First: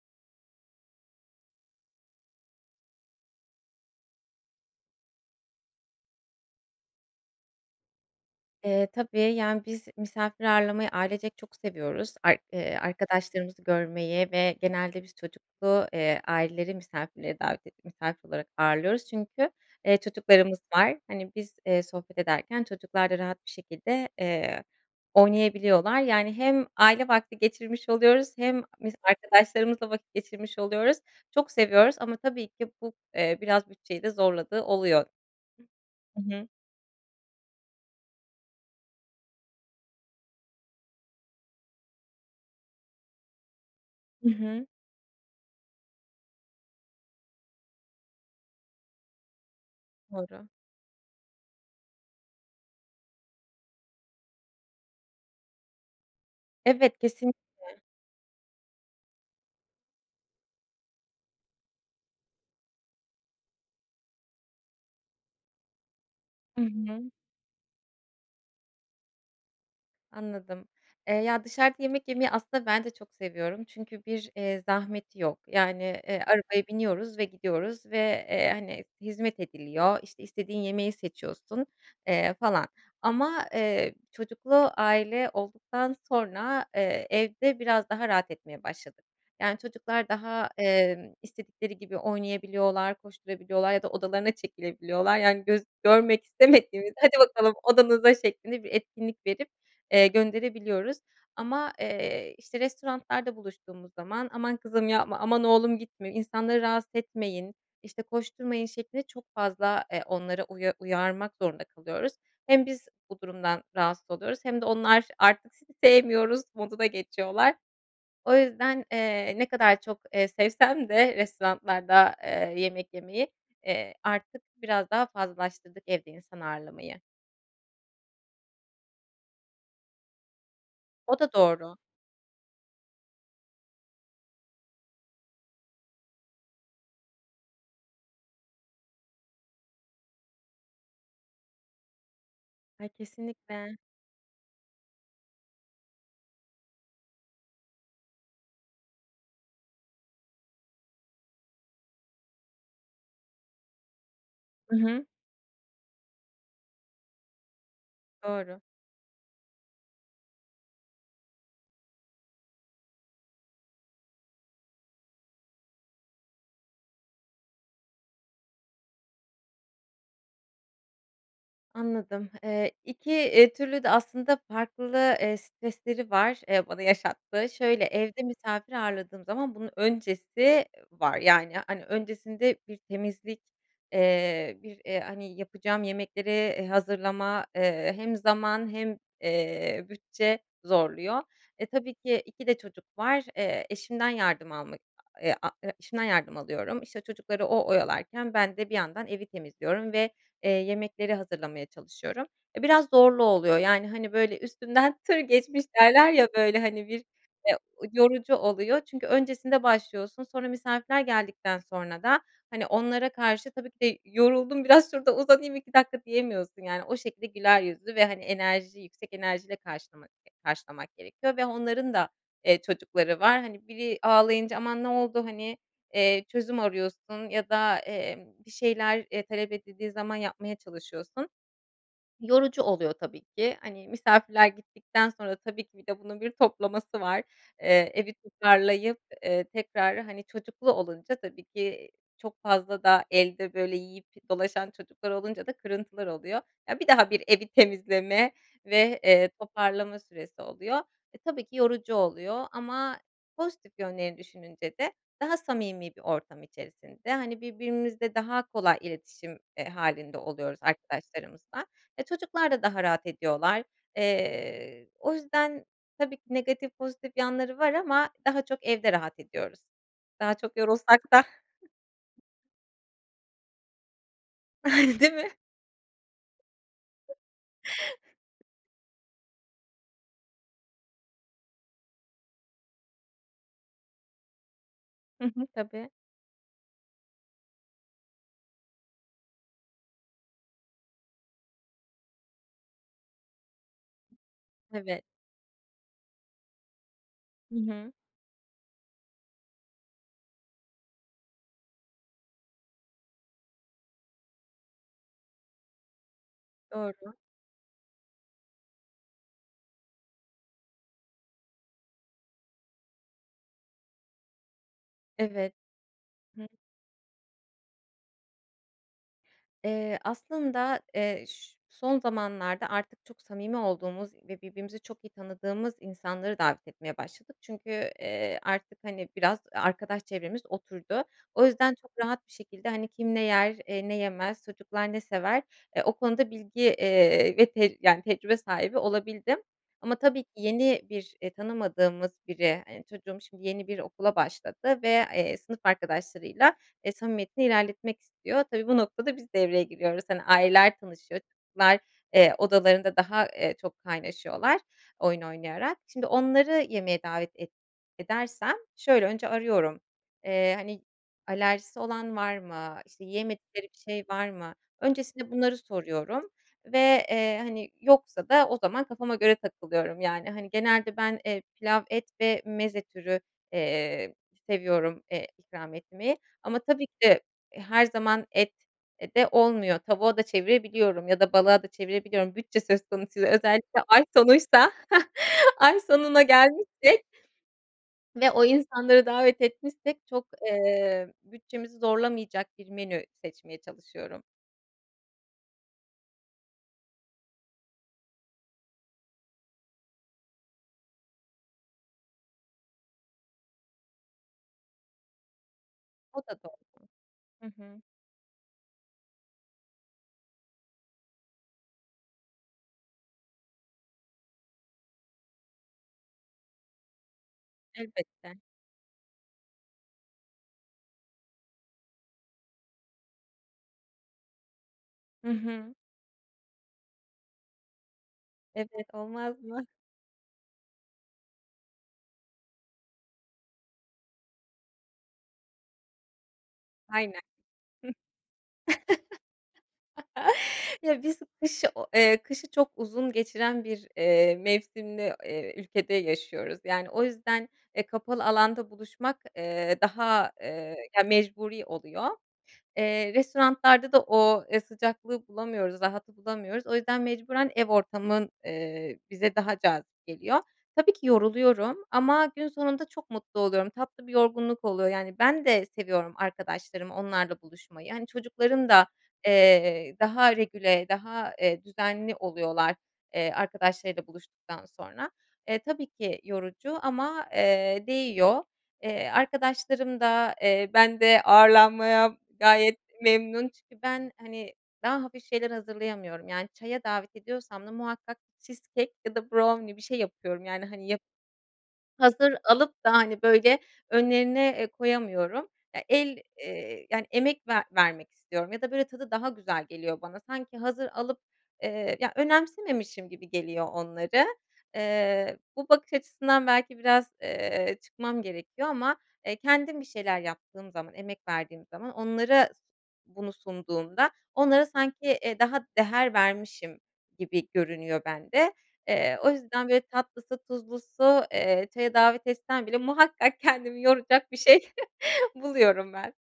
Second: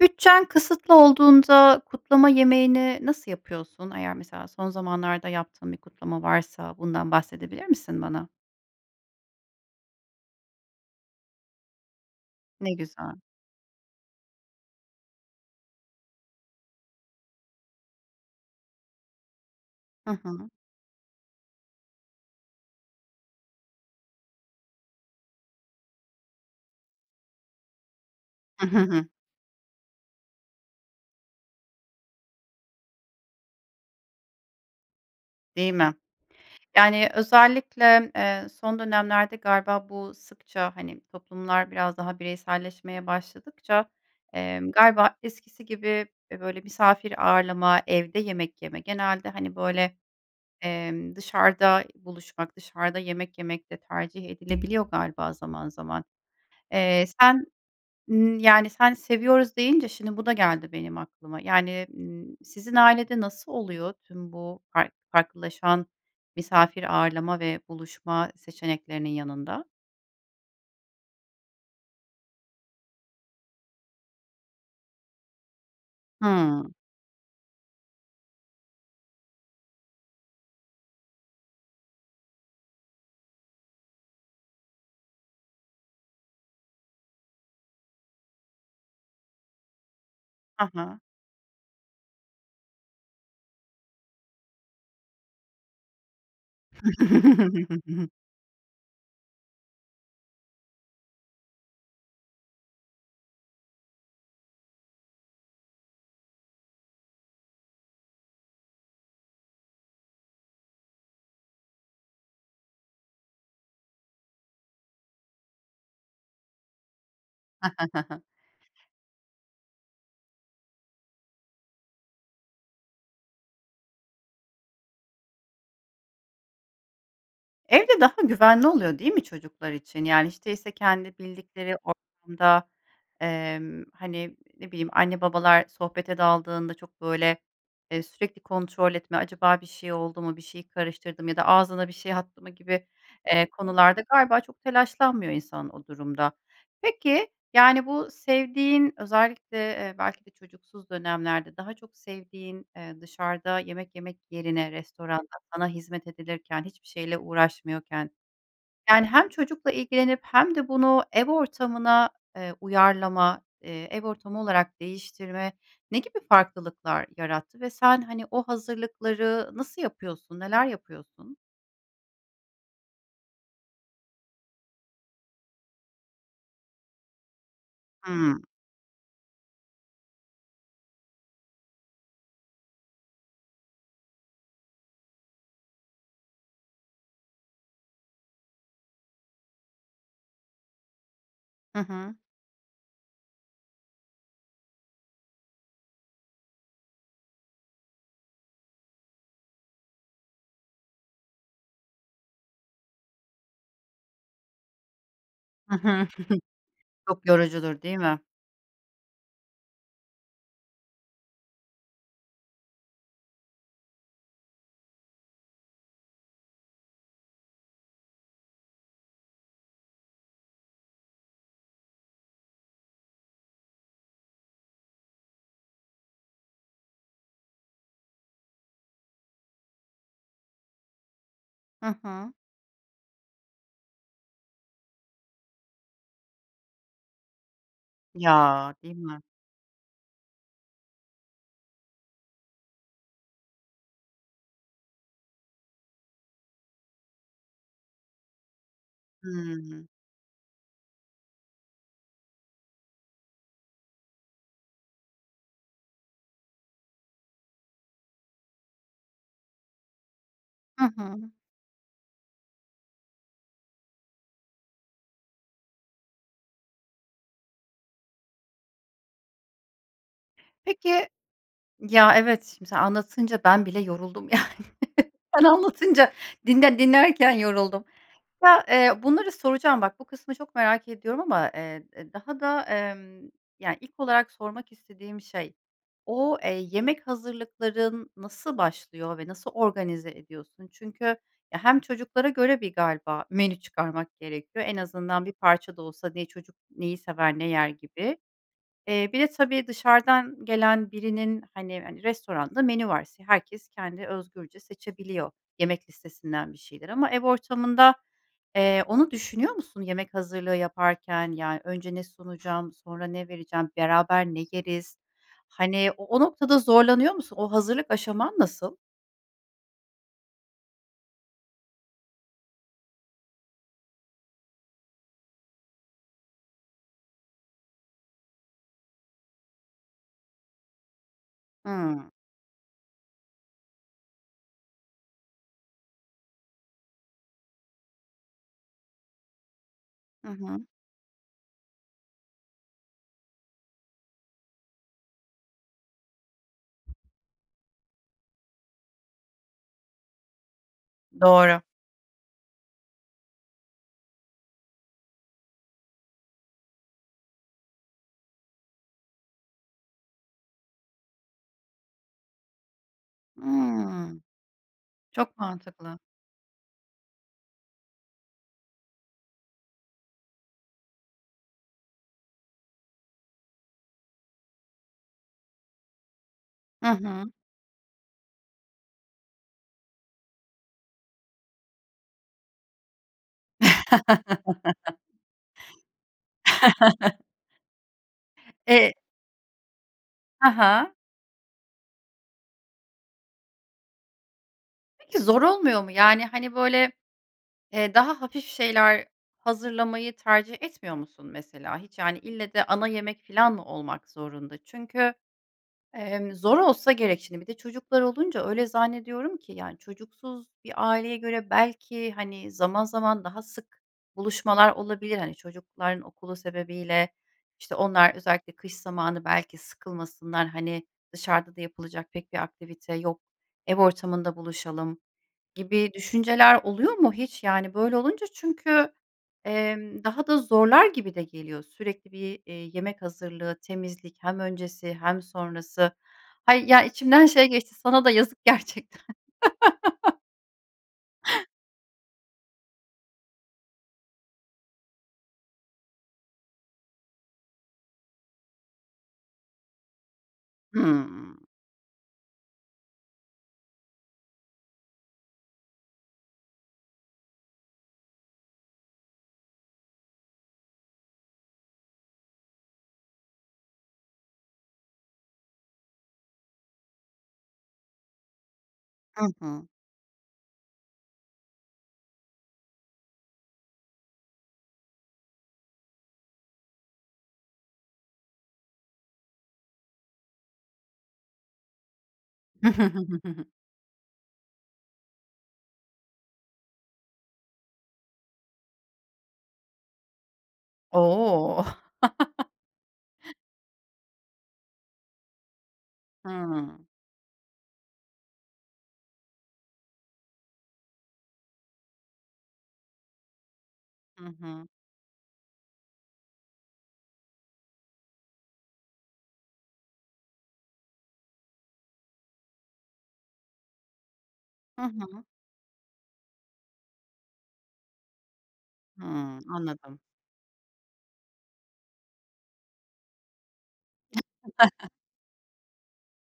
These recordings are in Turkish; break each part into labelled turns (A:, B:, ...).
A: Bütçen kısıtlı olduğunda kutlama yemeğini nasıl yapıyorsun? Eğer mesela son zamanlarda yaptığın bir kutlama varsa, bundan bahsedebilir misin bana?
B: Eee, tabii. Yani, biz misafir ağırlamayı ailecek çok seviyoruz. Ay
A: Ne
B: eee,
A: güzel.
B: arkadaşlarımızı görmeyi ve genelde biz çocuklu, eee, aileleri misafirlere davet edip misafir olarak ağırlıyoruz çünkü, eee,
A: Hı hı.
B: çocuklarımız var. Hani, biz, eee, sohbet ederken çocuklar da rahat bir şekilde, eee, oynayabiliyorlar. Yani, hem aile vakti geçirmiş oluyoruz hem biz arkadaşlarımızla vakit geçirmiş oluyoruz. Çok seviyoruz ama tabii ki bu, eee, biraz bütçeyi de zorladığı oluyor.
A: Değil mi?
B: Hı hı.
A: Yani, özellikle, eee, son dönemlerde galiba bu sıkça, hani, toplumlar biraz daha bireyselleşmeye başladıkça,
B: Hı hı.
A: emm, galiba eskisi gibi, eee, böyle, misafir ağırlama, evde yemek yeme, genelde, hani, böyle,
B: Doğru.
A: emm, dışarıda buluşmak, dışarıda yemek yemek de tercih edilebiliyor galiba zaman zaman.
B: Evet,
A: Eee, sen,
B: kesinlikle.
A: ımm, yani, sen seviyoruz deyince şimdi bu da geldi benim aklıma. Yani, ımm, sizin ailede nasıl oluyor tüm bu fark farklılaşan
B: Hı
A: misafir
B: hı.
A: ağırlama ve buluşma seçeneklerinin yanında?
B: Anladım. Eee, ya dışarıda yemek yemeyi aslında ben de çok seviyorum çünkü bir, eee, zahmeti yok. Yani, eee, arabaya
A: Hıı.
B: biniyoruz ve gidiyoruz ve, eee, hani, hizmet ediliyor, işte, istediğin yemeği seçiyorsun, eee, falan ama, eee, çocuklu aile olduktan sonra, eee, evde biraz daha rahat etmeye başladık. Yani, çocuklar daha,
A: Hı hı.
B: eee, istedikleri gibi oynayabiliyorlar, koşturabiliyorlar ya da odalarına çekilebiliyorlar. Yani, göz görmek istemediğimizde hadi bakalım odanıza şeklinde bir etkinlik verip, eee, gönderebiliyoruz ama, eee, işte, restoranlarda buluştuğumuz zaman aman kızım yapma, aman oğlum gitme, insanları rahatsız etmeyin, işte, koşturmayın şeklinde çok fazla, eee, onları uya uyarmak zorunda kalıyoruz. Hem biz bu durumdan rahatsız oluyoruz hem de onlar artık sizi sevmiyoruz moduna geçiyorlar. O yüzden, eee, ne kadar çok, eee, sevsem de restoranlarda eee, yemek yemeyi, eee, artık biraz daha fazlalaştırdık evde insan ağırlamayı.
A: Evde daha güvenli oluyor değil mi çocuklar için? Yani, hiç değilse
B: O
A: kendi
B: da
A: bildikleri
B: doğru.
A: ortamda, emm, hani, ne bileyim, anne babalar sohbete daldığında çok, böyle, eee, sürekli kontrol etme, acaba bir şey oldu mu, bir şeyi karıştırdı mı ya da ağzına bir şey attı mı gibi,
B: Ay,
A: eee,
B: kesinlikle.
A: konularda galiba çok telaşlanmıyor insan o durumda. Peki, yani, bu sevdiğin, özellikle, eee, belki de çocuksuz dönemlerde daha çok sevdiğin, eee, dışarıda yemek yemek yerine
B: Hı hı.
A: restoranda sana hizmet edilirken, hiçbir şeyle uğraşmıyorken,
B: Doğru.
A: yani, hem çocukla ilgilenip hem de bunu ev ortamına, eee, uyarlama, eee, ev ortamı olarak değiştirme ne gibi farklılıklar yarattı ve sen, hani, o hazırlıkları nasıl yapıyorsun, neler yapıyorsun?
B: Anladım. Eee, 2 eee, türlü de aslında farklı, eee, stresleri var, eee, bana yaşattığı. Şöyle, evde
A: Hımm.
B: misafir ağırladığım zaman bunun öncesi var. Yani, hani, öncesinde bir temizlik, eee, bir, eee, hani, yapacağım yemekleri, eee, hazırlama, eee, hem zaman hem, eee, bütçe zorluyor. E,
A: Hı
B: tabii
A: hı.
B: ki 2 de çocuk var. Eee, eşimden yardım almak, eee, a e-eşimden yardım alıyorum. İşte, çocukları o oyalarken ben de bir yandan evi temizliyorum ve, eee, yemekleri hazırlamaya çalışıyorum. Eee, biraz zorlu oluyor, yani, hani, böyle üstümden tır geçmiş
A: Hı hı. Hı
B: derler
A: hı.
B: ya, böyle hani bir,
A: Çok
B: eee,
A: yorucudur, değil mi?
B: yorucu oluyor çünkü öncesinde başlıyorsun, sonra misafirler geldikten sonra da hani onlara karşı tabii ki de yoruldum biraz şurada uzanayım 2 dakika diyemiyorsun. Yani, o şekilde güler yüzlü ve, hani, enerji yüksek enerjiyle karşılamak karşılamak gerekiyor ve onların da, eee, çocukları var. Hani, biri ağlayınca aman ne oldu hani, eee, çözüm arıyorsun ya da, eee, bir şeyler, eee, talep edildiği zaman yapmaya çalışıyorsun.
A: Hı hı.
B: Yorucu oluyor tabii ki. Hani, misafirler gittikten sonra tabii ki bir de bunun bir toplaması var. Eee, evi
A: Ya, değil
B: toparlayıp,
A: mi?
B: eee, tekrar, hani, çocuklu olunca, tabii ki i çok fazla da elde böyle yiyip dolaşan çocuklar olunca da kırıntılar oluyor. Ya, bir daha bir evi temizleme ve, eee,
A: Hımm.
B: toparlama süresi oluyor. Eee, tabii ki yorucu oluyor ama pozitif yönleri düşününce de daha samimi bir ortam içerisinde, hani, birbirimizle daha kolay iletişim, eee, hâlinde oluyoruz
A: Hı hı.
B: arkadaşlarımızla, eee, çocuklar da daha rahat ediyorlar. Eee, o yüzden tabii ki negatif pozitif yanları var ama daha çok evde rahat ediyoruz. Daha çok
A: Peki,
B: yorulsak da.
A: ya, evet, şimdi sen anlatınca ben bile yoruldum, yani.
B: Değil mi?
A: Sen anlatınca dinle dinlerken yoruldum. Ya, eee, bunları soracağım bak, bu kısmı çok merak ediyorum ama, eee, daha da, emm, ya ilk olarak sormak istediğim
B: Hı hı,
A: şey
B: tabii.
A: o, eee, yemek hazırlıkların nasıl başlıyor ve nasıl organize ediyorsun? Çünkü, ya, hem çocuklara göre bir galiba menü çıkarmak gerekiyor. En
B: Evet.
A: azından bir parça da olsa ne çocuk neyi sever, ne
B: Hı
A: yer
B: hı.
A: gibi. Eee, bir de, tabii, dışarıdan gelen birinin, hani hani, restoranda menü var. Herkes kendi özgürce seçebiliyor yemek listesinden bir şeyler ama
B: Doğru.
A: ev ortamında, eee, onu düşünüyor musun yemek hazırlığı yaparken, yani, önce ne sunacağım sonra ne vereceğim beraber ne yeriz?
B: Evet.
A: Hani, o o noktada zorlanıyor musun, o hazırlık aşaman nasıl?
B: Eee, aslında, eee, ş son zamanlarda artık çok samimi olduğumuz ve birbirimizi çok iyi tanıdığımız insanları davet etmeye başladık. Çünkü, eee, artık, hani, biraz, e arkadaş çevremiz oturdu. O yüzden çok
A: Hımm.
B: rahat bir şekilde, hani, kim ne yer, eee, ne yemez, çocuklar ne sever, eee, o konuda bilgi, eee, ve tec yani tecrübe sahibi olabildim ama, tabii, ki
A: Hı hı.
B: yeni bir, eee, tanımadığımız biri, eee, çocuğum şimdi yeni bir okula başladı ve, eee, sınıf arkadaşlarıyla, eee, samimiyetini ilerletmek istiyor. Tabii, bu noktada biz devreye giriyoruz, hani, aileler tanışıyorlar,
A: Doğru.
B: çocuklar, eee, odalarında daha, eee, çok kaynaşıyorlar oyun oynayarak. Şimdi onları yemeğe davet et edersem şöyle önce arıyorum, eee, hani, alerjisi olan var mı, işte, yiyemedikleri bir şey
A: Imm.
B: var mı? Öncesinde
A: Çok
B: bunları
A: mantıklı.
B: soruyorum ve, eee, hani, yoksa da o zaman kafama göre takılıyorum. Yani, hani, genelde ben, eee, pilav et ve meze türü, eee, seviyorum, eee, ikram etmeyi ama,
A: I
B: tabii, ki de,
A: hı.
B: eee, her zaman et de olmuyor. Tavuğa da çevirebiliyorum ya da balığa da çevirebiliyorum. Bütçe söz konusu özellikle ay sonuysa, ay sonuna gelmişsek ve o
A: E
B: insanları davet etmişsek çok,
A: Ha ha.
B: eee, bütçemizi zorlamayacak bir menü seçmeye çalışıyorum.
A: Peki, zor olmuyor mu? Yani, hani, böyle, eee, daha hafif şeyler hazırlamayı tercih etmiyor musun mesela? Hiç, yani, ille de ana yemek filan mı olmak zorunda? Çünkü,
B: O
A: emm,
B: da
A: zor
B: doğru.
A: olsa gerek şimdi,
B: Hı
A: bir de
B: hı.
A: çocuklar olunca öyle zannediyorum ki yani çocuksuz bir aileye göre belki, hani, zaman zaman daha sık buluşmalar olabilir, hani, çocukların okulu sebebiyle. İşte, onlar,
B: Elbette.
A: özellikle kış zamanı, belki sıkılmasınlar, hani, dışarıda da yapılacak pek bir aktivite yok, ev ortamında buluşalım
B: Hı hı.
A: gibi düşünceler oluyor mu hiç? Yani, böyle olunca çünkü,
B: Evet, olmaz mı?
A: emm, daha da zorlar gibi de geliyor sürekli bir, eee, yemek hazırlığı, temizlik hem öncesi hem sonrası. Hayır ya,
B: Aynen.
A: içimden şey geçti:
B: Hıh.
A: Sana da yazık gerçekten.
B: Ya, biz kışı o eee, kışı çok uzun geçiren bir, eee, mevsimli, eee, ülkede yaşıyoruz. Yani, o yüzden, eee, kapalı alanda buluşmak, eee, daha, eee, ya,
A: Hımm.
B: mecburi oluyor. Eee, restoranlarda da o, ııı, sıcaklığı bulamıyoruz, rahatı bulamıyoruz. O yüzden mecburen ev ortamın, eee, bize daha cazip geliyor. Tabii ki yoruluyorum ama gün sonunda çok mutlu oluyorum, tatlı bir yorgunluk oluyor. Yani, ben de seviyorum arkadaşlarımı, onlarla buluşmayı. Hani, çocukların da,
A: Hı hı.
B: eee, daha regüle, daha, eee, düzenli oluyorlar, eee, arkadaşlarıyla buluştuktan sonra. Eee, tabii ki yorucu ama, eee, değiyor. Eee, arkadaşlarım da, eee, bende ağırlanmaya gayet memnun çünkü ben, hani, daha hafif şeyler hazırlayamıyorum. Yani, çaya davet ediyorsam da muhakkak cheesecake ya da brownie, bir şey yapıyorum. Yani, hani, yap
A: O!
B: hazır alıp da, hani, böyle önlerine, eee, koyamıyorum. Ya, el, eee,
A: Hımm.
B: hani, emek ver vermek istiyorum ya da böyle tadı daha güzel geliyor bana. Sanki hazır alıp, eee, ya, önemsememişim gibi geliyor
A: Hı
B: onları.
A: hı.
B: Eee, bu bakış açısından belki biraz, eee, çıkmam gerekiyor ama, eee, kendim bir şeyler yaptığım zaman, emek verdiğim zaman onlara bunu sunduğumda onlara
A: Hı
B: sanki,
A: hı.
B: eee, daha değer vermişim gibi görünüyor bende. Eee, o
A: Hımm.
B: yüzden böyle
A: Anladım.
B: tatlısı, tuzlusu, eee, çaya davet etsen bile muhakkak kendimi yoracak bir şey buluyorum ben.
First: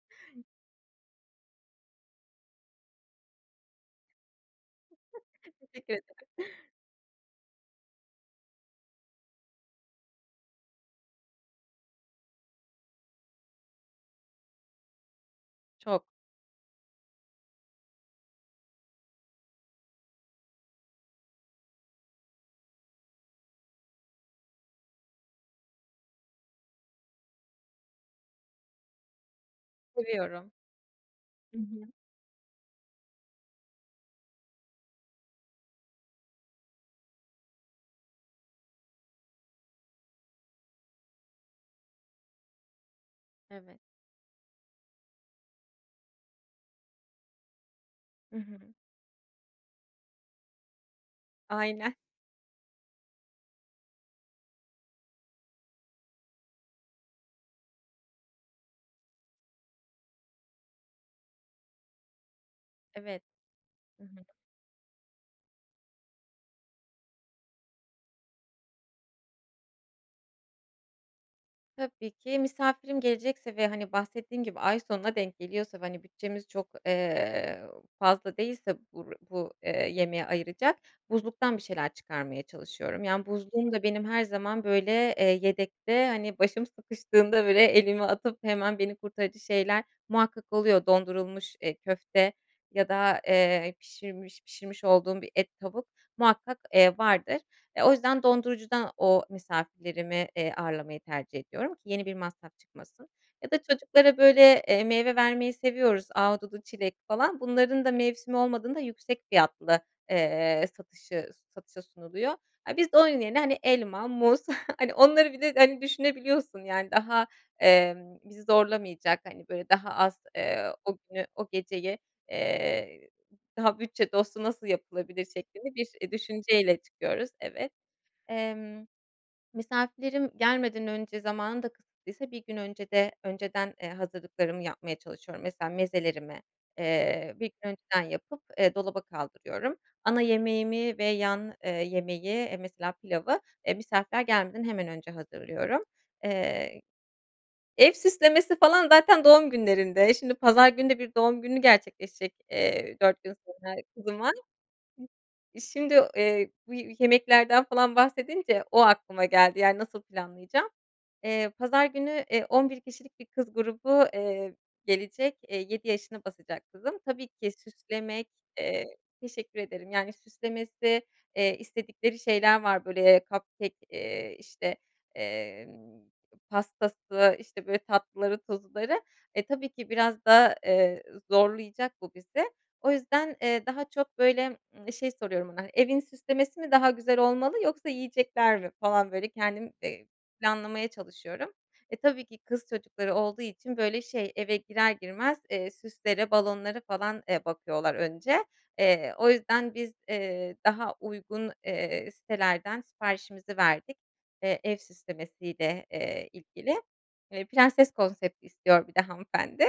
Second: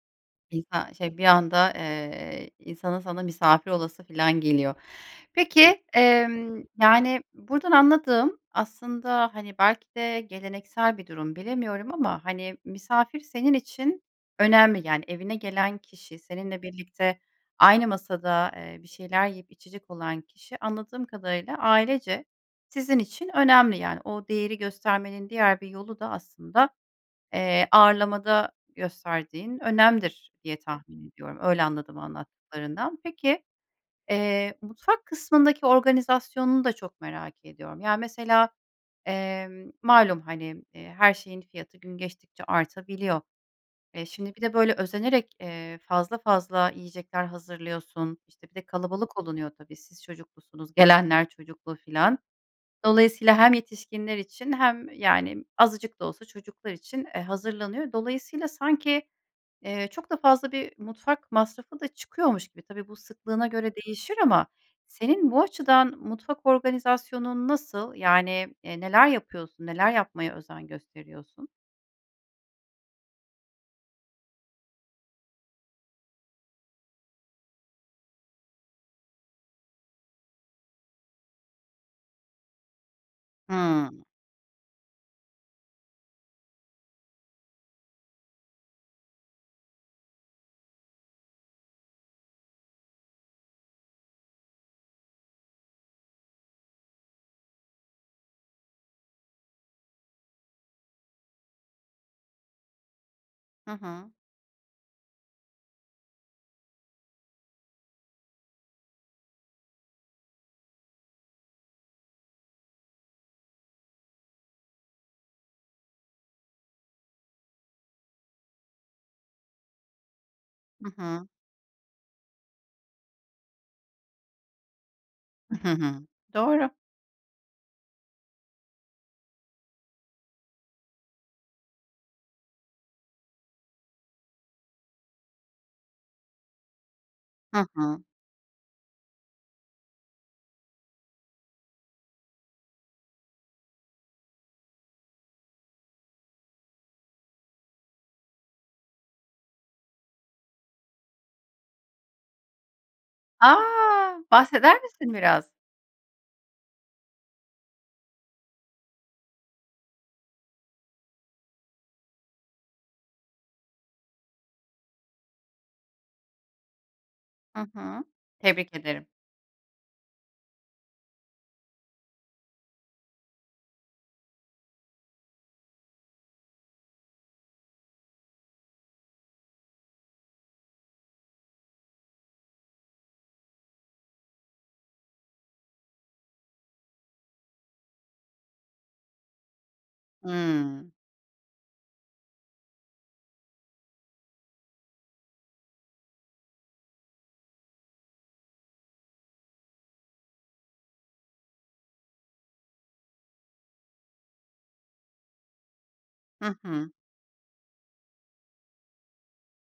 A: İnsan, şey, bir anda, eee, insanın sana misafir olası filan geliyor. Peki,
B: Teşekkür ederim.
A: emm, yani, buradan anladığım aslında, hani, belki de geleneksel bir durum, bilemiyorum ama, hani, misafir senin için önemli. Yani, evine gelen
B: Çok.
A: kişi seninle birlikte aynı masada, eee, bir şeyler yiyip içecek olan kişi anladığım kadarıyla ailece sizin için önemli yani. O değeri göstermenin diğer bir yolu da aslında, eee, ağırlamada gösterdiğin önemdir
B: Seviyorum.
A: diye tahmin ediyorum.
B: Hı
A: Öyle
B: hı.
A: anladım anlattıklarından. Peki, eee, mutfak kısmındaki organizasyonunu da çok merak ediyorum. Ya, mesela, emm, malum hani, eee, her şeyin fiyatı gün geçtikçe artabiliyor.
B: Evet.
A: E, şimdi bir de böyle özenerek, eee, fazla fazla yiyecekler hazırlıyorsun.
B: Hı
A: İşte, bir
B: hı.
A: de kalabalık olunuyor tabii. Siz çocuklusunuz, gelenler çocuklu
B: Aynen.
A: filan. Dolayısıyla hem yetişkinler için hem, yani, azıcık da olsa çocuklar için, eee, hazırlanıyor. Dolayısıyla sanki, eee, çok da fazla bir mutfak masrafı da çıkıyormuş gibi, tabii bu
B: Evet.
A: sıklığına göre
B: Hı
A: değişir
B: hı.
A: ama senin bu açıdan mutfak organizasyonun nasıl? Yani, eee, neler yapıyorsun? Neler yapmaya özen gösteriyorsun?
B: Tabii ki. Misafirim gelecekse ve, hani, bahsettiğim gibi ay sonuna denk geliyorsa ve, hani, bütçemiz çok, eee, fazla değilse bur bu, eee, yemeğe ayıracak, buzluktan bir şeyler çıkarmaya çalışıyorum. Yani, buzluğumda
A: Hıı.
B: benim her zaman, böyle, eee, yedekte, hani, başım sıkıştığında, böyle, elimi atıp hemen beni kurtarıcı şeyler muhakkak oluyor. Dondurulmuş, eee, köfte ya da, eee, pişirmiş pişirmiş olduğum bir et, tavuk muhakkak, eee, vardır. Eee, o yüzden dondurucudan o misafirlerimi, eee, ağırlamayı tercih ediyorum ki yeni bir masraf çıkmasın. Ya da
A: Hı hı.
B: çocuklara böyle, eee, meyve vermeyi seviyoruz. Ahududu, çilek falan. Bunların da mevsimi olmadığında, yüksek fiyatlı, eee, satışı satışa sunuluyor. Aaa, biz de onun yerine, hani, elma, muz, hani, onları bir de, hani, düşünebiliyorsun yani. Daha, emm, bizi zorlamayacak, hani, böyle daha az, eee,
A: Hı
B: o günü,
A: hı.
B: o geceyi, eee, "Daha bütçe dostu nasıl yapılabilir?" şeklinde bir, eee,
A: Doğru.
B: düşünceyle çıkıyoruz. Evet. Emm, misafirlerim gelmeden önce, zamanım da kısıtlıysa 1 gün öncede önceden, eee, hazırlıklarımı yapmaya çalışıyorum. Mesela mezelerimi, eee, 1
A: Hı
B: gün
A: hı.
B: önceden yapıp, eee, dolaba kaldırıyorum. Ana yemeğimi ve yan, eee, yemeği, eee, mesela pilavı, e, misafirler gelmeden hemen önce hazırlıyorum. Eee, ev süslemesi falan zaten doğum günlerinde, şimdi pazar günü de bir doğum günü gerçekleşecek, eee, 4 gün sonra
A: A!
B: kızımın.
A: Bahseder misin biraz?
B: İii, şimdi, eee, bu yemeklerden falan bahsedince o aklıma geldi. Yani, nasıl planlayacağım? Eee, pazar günü, eee, 11 kişilik bir kız grubu, eee, gelecek. Eee, 7 yaşına basacak kızım. Tabii ki,
A: Hı hı.
B: süslemek
A: Tebrik
B: eee,
A: ederim.
B: teşekkür ederim. Yani, süslemesi, eee, istedikleri şeyler var. Böyle, cupcake eee, işte, emm, pastası, işte, böyle, tatlıları, tuzluları. Eee, tabii ki, biraz da, eee, zorlayacak bu bizi. O yüzden, eee, daha çok, böyle, şey soruyorum ona, hani, "Evin süslemesi mi daha güzel olmalı yoksa yiyecekler mi?" falan böyle kendim, eee, planlamaya
A: Hımm.
B: çalışıyorum. E, tabii ki kız çocukları olduğu için böyle, şey, eve girer girmez, eee, süslere, balonlara falan, eee, bakıyorlar önce. Eee, o yüzden biz, eee, daha uygun, eee, sitelerden siparişimizi verdik, eee, ev süslemesiyle, eee,
A: Hı
B: ilgili.
A: hı.
B: Eee, prenses konsepti istiyor bir de hanımefendi.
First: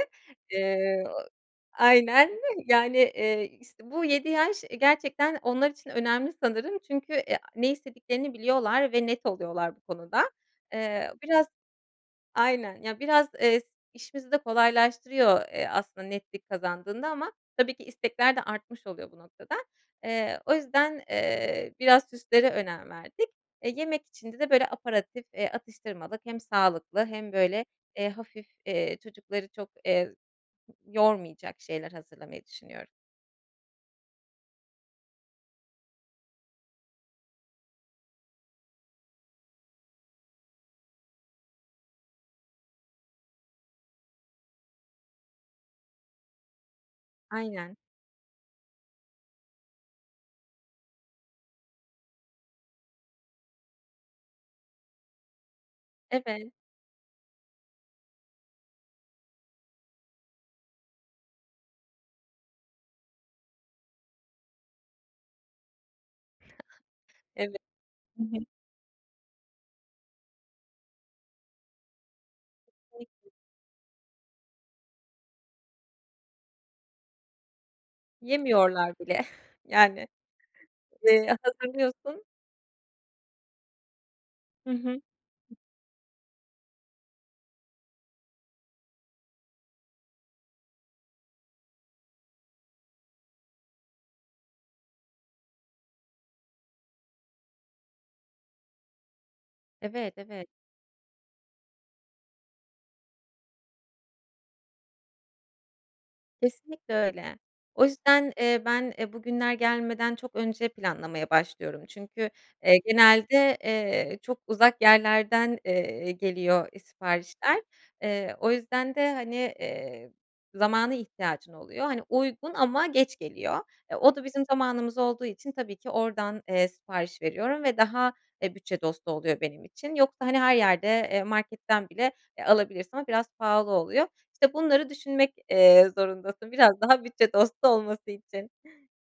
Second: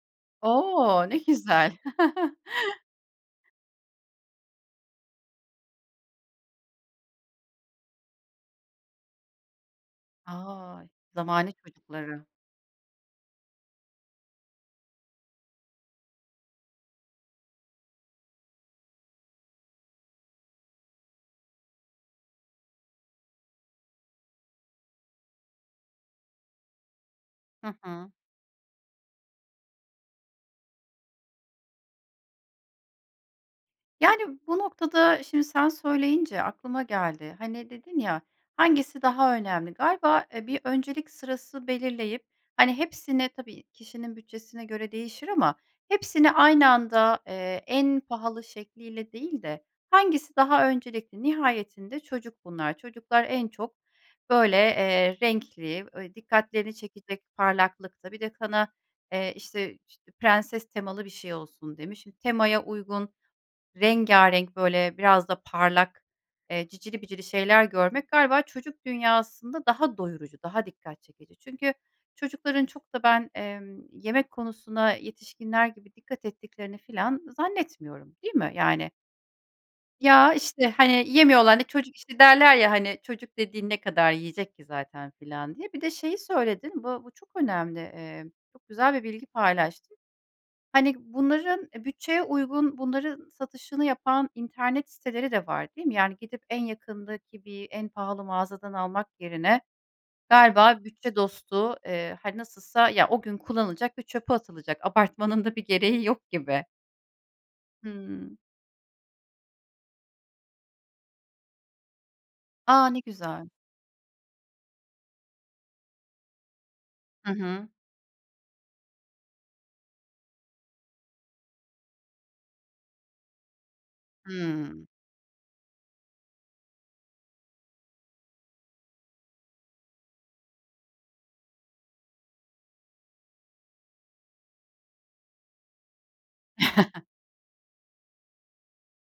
B: Eee,
A: O! Ne güzel.
B: aynen. Yani, eee, işte, bu 7 yaş, eee, gerçekten onlar için önemli sanırım. Çünkü ne istediklerini biliyorlar ve net oluyorlar bu konuda.
A: Ay,
B: Eee, biraz
A: zamane çocukları.
B: Aynen. Ya, biraz, eee, işimizi de kolaylaştırıyor, eee, aslında netlik kazandığında ama tabii ki istekler de artmış oluyor bu noktada. Eee, o yüzden, eee, biraz süslere önem verdik. Eee, yemek içinde de böyle aperitif, eee, atıştırmalık hem sağlıklı hem böyle,
A: Hı
B: eee,
A: hı.
B: hafif, eee, çocukları çok, eee, yormayacak şeyler hazırlamayı düşünüyorum.
A: Yani, bu noktada, şimdi sen söyleyince aklıma geldi. Hani, dedin ya: Hangisi daha önemli? Galiba, eee, bir öncelik sırası belirleyip, hani, hepsini tabii kişinin bütçesine göre değişir ama hepsini aynı anda, eee,
B: Aynen.
A: en pahalı şekliyle değil de hangisi daha öncelikli? Nihayetinde çocuk bunlar. Çocuklar en çok böyle, eee, renkli, ööö,
B: Evet.
A: dikkatlerini çekecek parlaklıkta, bir de kana, eee, işte işte, prenses temalı bir şey olsun demişiz. Şimdi temaya uygun, rengârenk, böyle, biraz da parlak, eee cicili bicili
B: Eve
A: şeyler görmek
B: Hı
A: galiba
B: hı.
A: çocuk dünyasında daha doyurucu, daha dikkat çekici. Çünkü çocukların çok da
B: Kesinlikle.
A: ben, emm, yemek konusuna yetişkinler gibi dikkat ettiklerini falan zannetmiyorum, değil mi? Yani.
B: Yemiyorlar bile. Yani.
A: Ya, işte, hani,
B: Eee,
A: yemiyorlar, hani, çocuk işte
B: hazırlıyorsun
A: derler ya, hani, çocuk dediğin ne kadar yiyecek ki
B: Hı hı.
A: zaten falan diye. Bir de şeyi söyledin, bu bu çok önemli, eee, çok güzel bir bilgi paylaştın: Hani, bunların bütçeye uygun, bunların satışını yapan internet siteleri de var, değil mi? Yani, gidip en yakındaki bir en pahalı mağazadan almak yerine
B: Evet, evet.
A: galiba bütçe dostu, eee, hani, nasılsa ya, o gün kullanılacak ve çöpe atılacak. Abartmanın da bir gereği yok gibi.
B: Kesinlikle öyle. O yüzden,
A: Hıı.
B: eee, ben, eee, bugünler gelmeden çok önce planlamaya başlıyorum, çünkü, eee,
A: A! Ne güzel.
B: genelde, eee, çok uzak yerlerden, eee, geliyor, eee,
A: Hı
B: siparişler.
A: hı.
B: Eee, o yüzden de hani, eee, zamana ihtiyacın oluyor. Hani, uygun ama geç geliyor. E, o da bizim
A: Hıı.
B: zamanımız olduğu için tabii ki oradan, eee, sipariş veriyorum ve daha, eee, bütçe dostu oluyor benim için. Yoksa, hani, her yerde, eee, marketten bile, eee, alabilirsin ama biraz pahalı oluyor. İşte, bunları düşünmek, eee, zorundasın biraz daha bütçe dostu olması için.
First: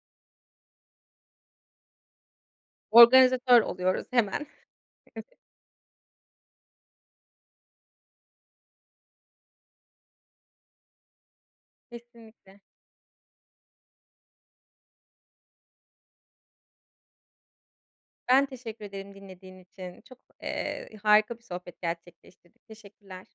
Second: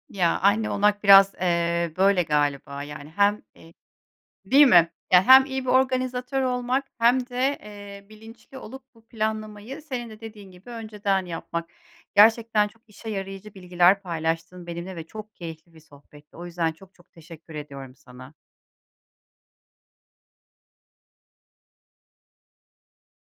A: Ya, anne olmak biraz, eee, böyle galiba, yani, hem
B: Organizatör
A: e
B: oluyoruz hemen.
A: Değil mi? Ya, hem iyi bir organizatör olmak hem de, eee, bilinçli olup bu planlamayı, senin de dediğin gibi, önceden yapmak.
B: Kesinlikle.
A: Gerçekten çok işe yarayıcı bilgiler paylaştın benimle ve çok keyifli bir sohbetti. O yüzden çok çok teşekkür ediyorum sana.
B: Ben, teşekkür ederim dinlediğin için. Çok, eee, harika bir sohbet gerçekleştirdik, teşekkürler.